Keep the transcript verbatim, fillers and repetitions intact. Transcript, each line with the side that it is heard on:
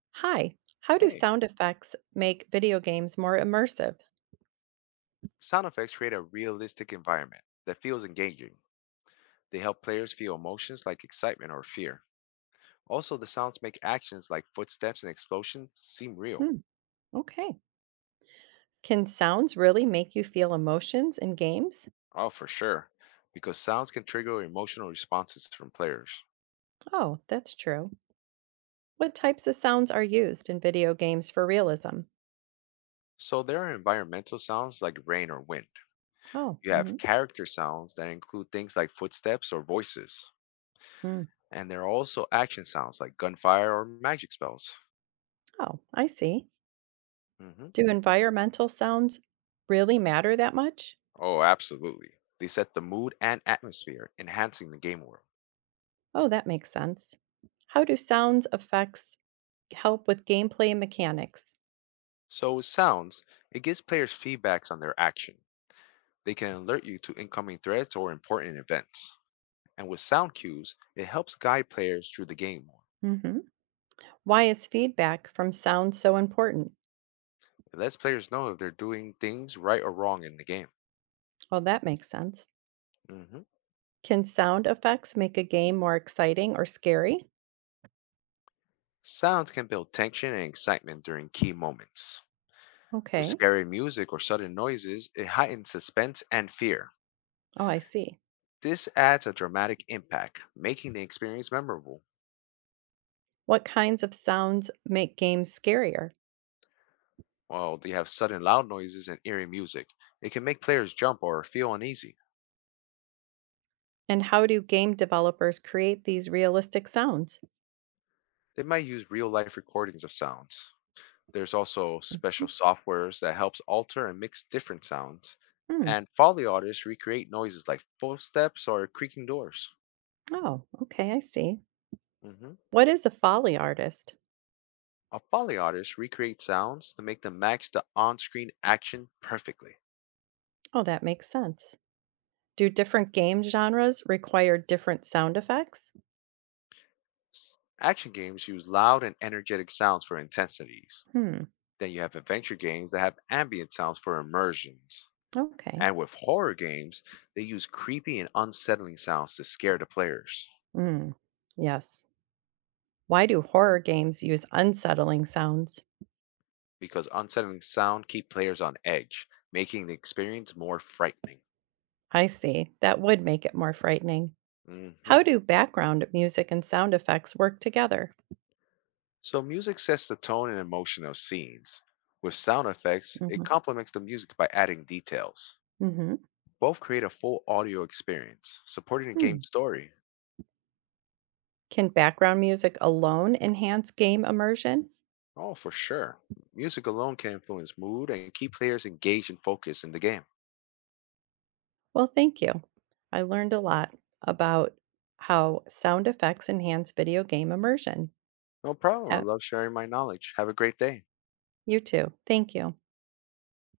right: Hi, how do
left: Hey,
right: sound effects make video games more immersive?
left: sound effects create a realistic environment that feels engaging. They help players feel emotions like excitement or fear. Also, the sounds make actions like footsteps and explosions seem real.
right: Hmm, okay. Can sounds really make you feel emotions in games?
left: Oh, for sure, because sounds can trigger emotional responses from players.
right: Oh, that's true. What types of sounds are used in video games for realism?
left: So, there are environmental sounds like rain or wind.
right: Oh,
left: You have
right: mhm,
left: character sounds that include things like footsteps or voices.
right: mm,
left: And there are also action sounds like gunfire or magic spells.
right: oh, I see.
left: Mhm.
right: Do environmental sounds really matter that much?
left: Oh, absolutely. They set the mood and atmosphere, enhancing the game world.
right: Oh, that makes sense. How do sounds effects help with gameplay and mechanics?
left: So with sounds, it gives players feedbacks on their action. They can alert you to incoming threats or important events. And with sound cues, it helps guide players through the game more.
right: Hmm. Why is feedback from sound so important?
left: It lets players know if they're doing things right or wrong in the game.
right: Oh, that makes sense.
left: Mhm.
right: Can sound effects make a game more exciting or scary?
left: Sounds can build tension and excitement during key moments. With
right: Okay.
left: scary music or sudden noises, it heightens suspense and fear.
right: Oh, I see.
left: This adds a dramatic impact, making the experience memorable.
right: What kinds of sounds make games scarier?
left: While they have sudden loud noises and eerie music, it can make players jump or feel uneasy.
right: And how do game developers create these realistic sounds?
left: They might use real life recordings of sounds. There's also special softwares that helps alter and mix different sounds.
right: Hmm.
left: And Foley artists recreate noises like footsteps or creaking doors.
right: Oh, okay. I see.
left: Hmm.
right: What is a Foley artist?
left: A Foley artist recreates sounds to make them match the on screen action perfectly.
right: Oh, that makes sense. Do different game genres require different sound effects?
left: S- Action games use loud and energetic sounds for intensities.
right: Hmm.
left: Then you have adventure games that have ambient sounds for immersions.
right: Okay.
left: And with horror games, they use creepy and unsettling sounds to scare the players
right: Mm. Yes. Why do horror games use unsettling sounds?
left: because unsettling sound keep players on edge, making the experience more frightening.
right: I see. That would make it more frightening.
left: Hmm.
right: How do background music and sound effects work together?
left: So music sets the tone and emotion of scenes. With sound effects, it
right: Hmm.
left: complements the music by adding details.
right: Hmm.
left: Both create a full audio experience, supporting the
right: Hmm.
left: game's story.
right: Can background music alone enhance game immersion?
left: Oh, for sure. Music alone can influence mood and keep players engaged and focused in the game.
right: Well, thank you. I learned a lot about how sound effects enhance video game immersion.
left: No problem. I
right: Uh,
left: love sharing my knowledge. Have a great day.
right: You too. Thank you.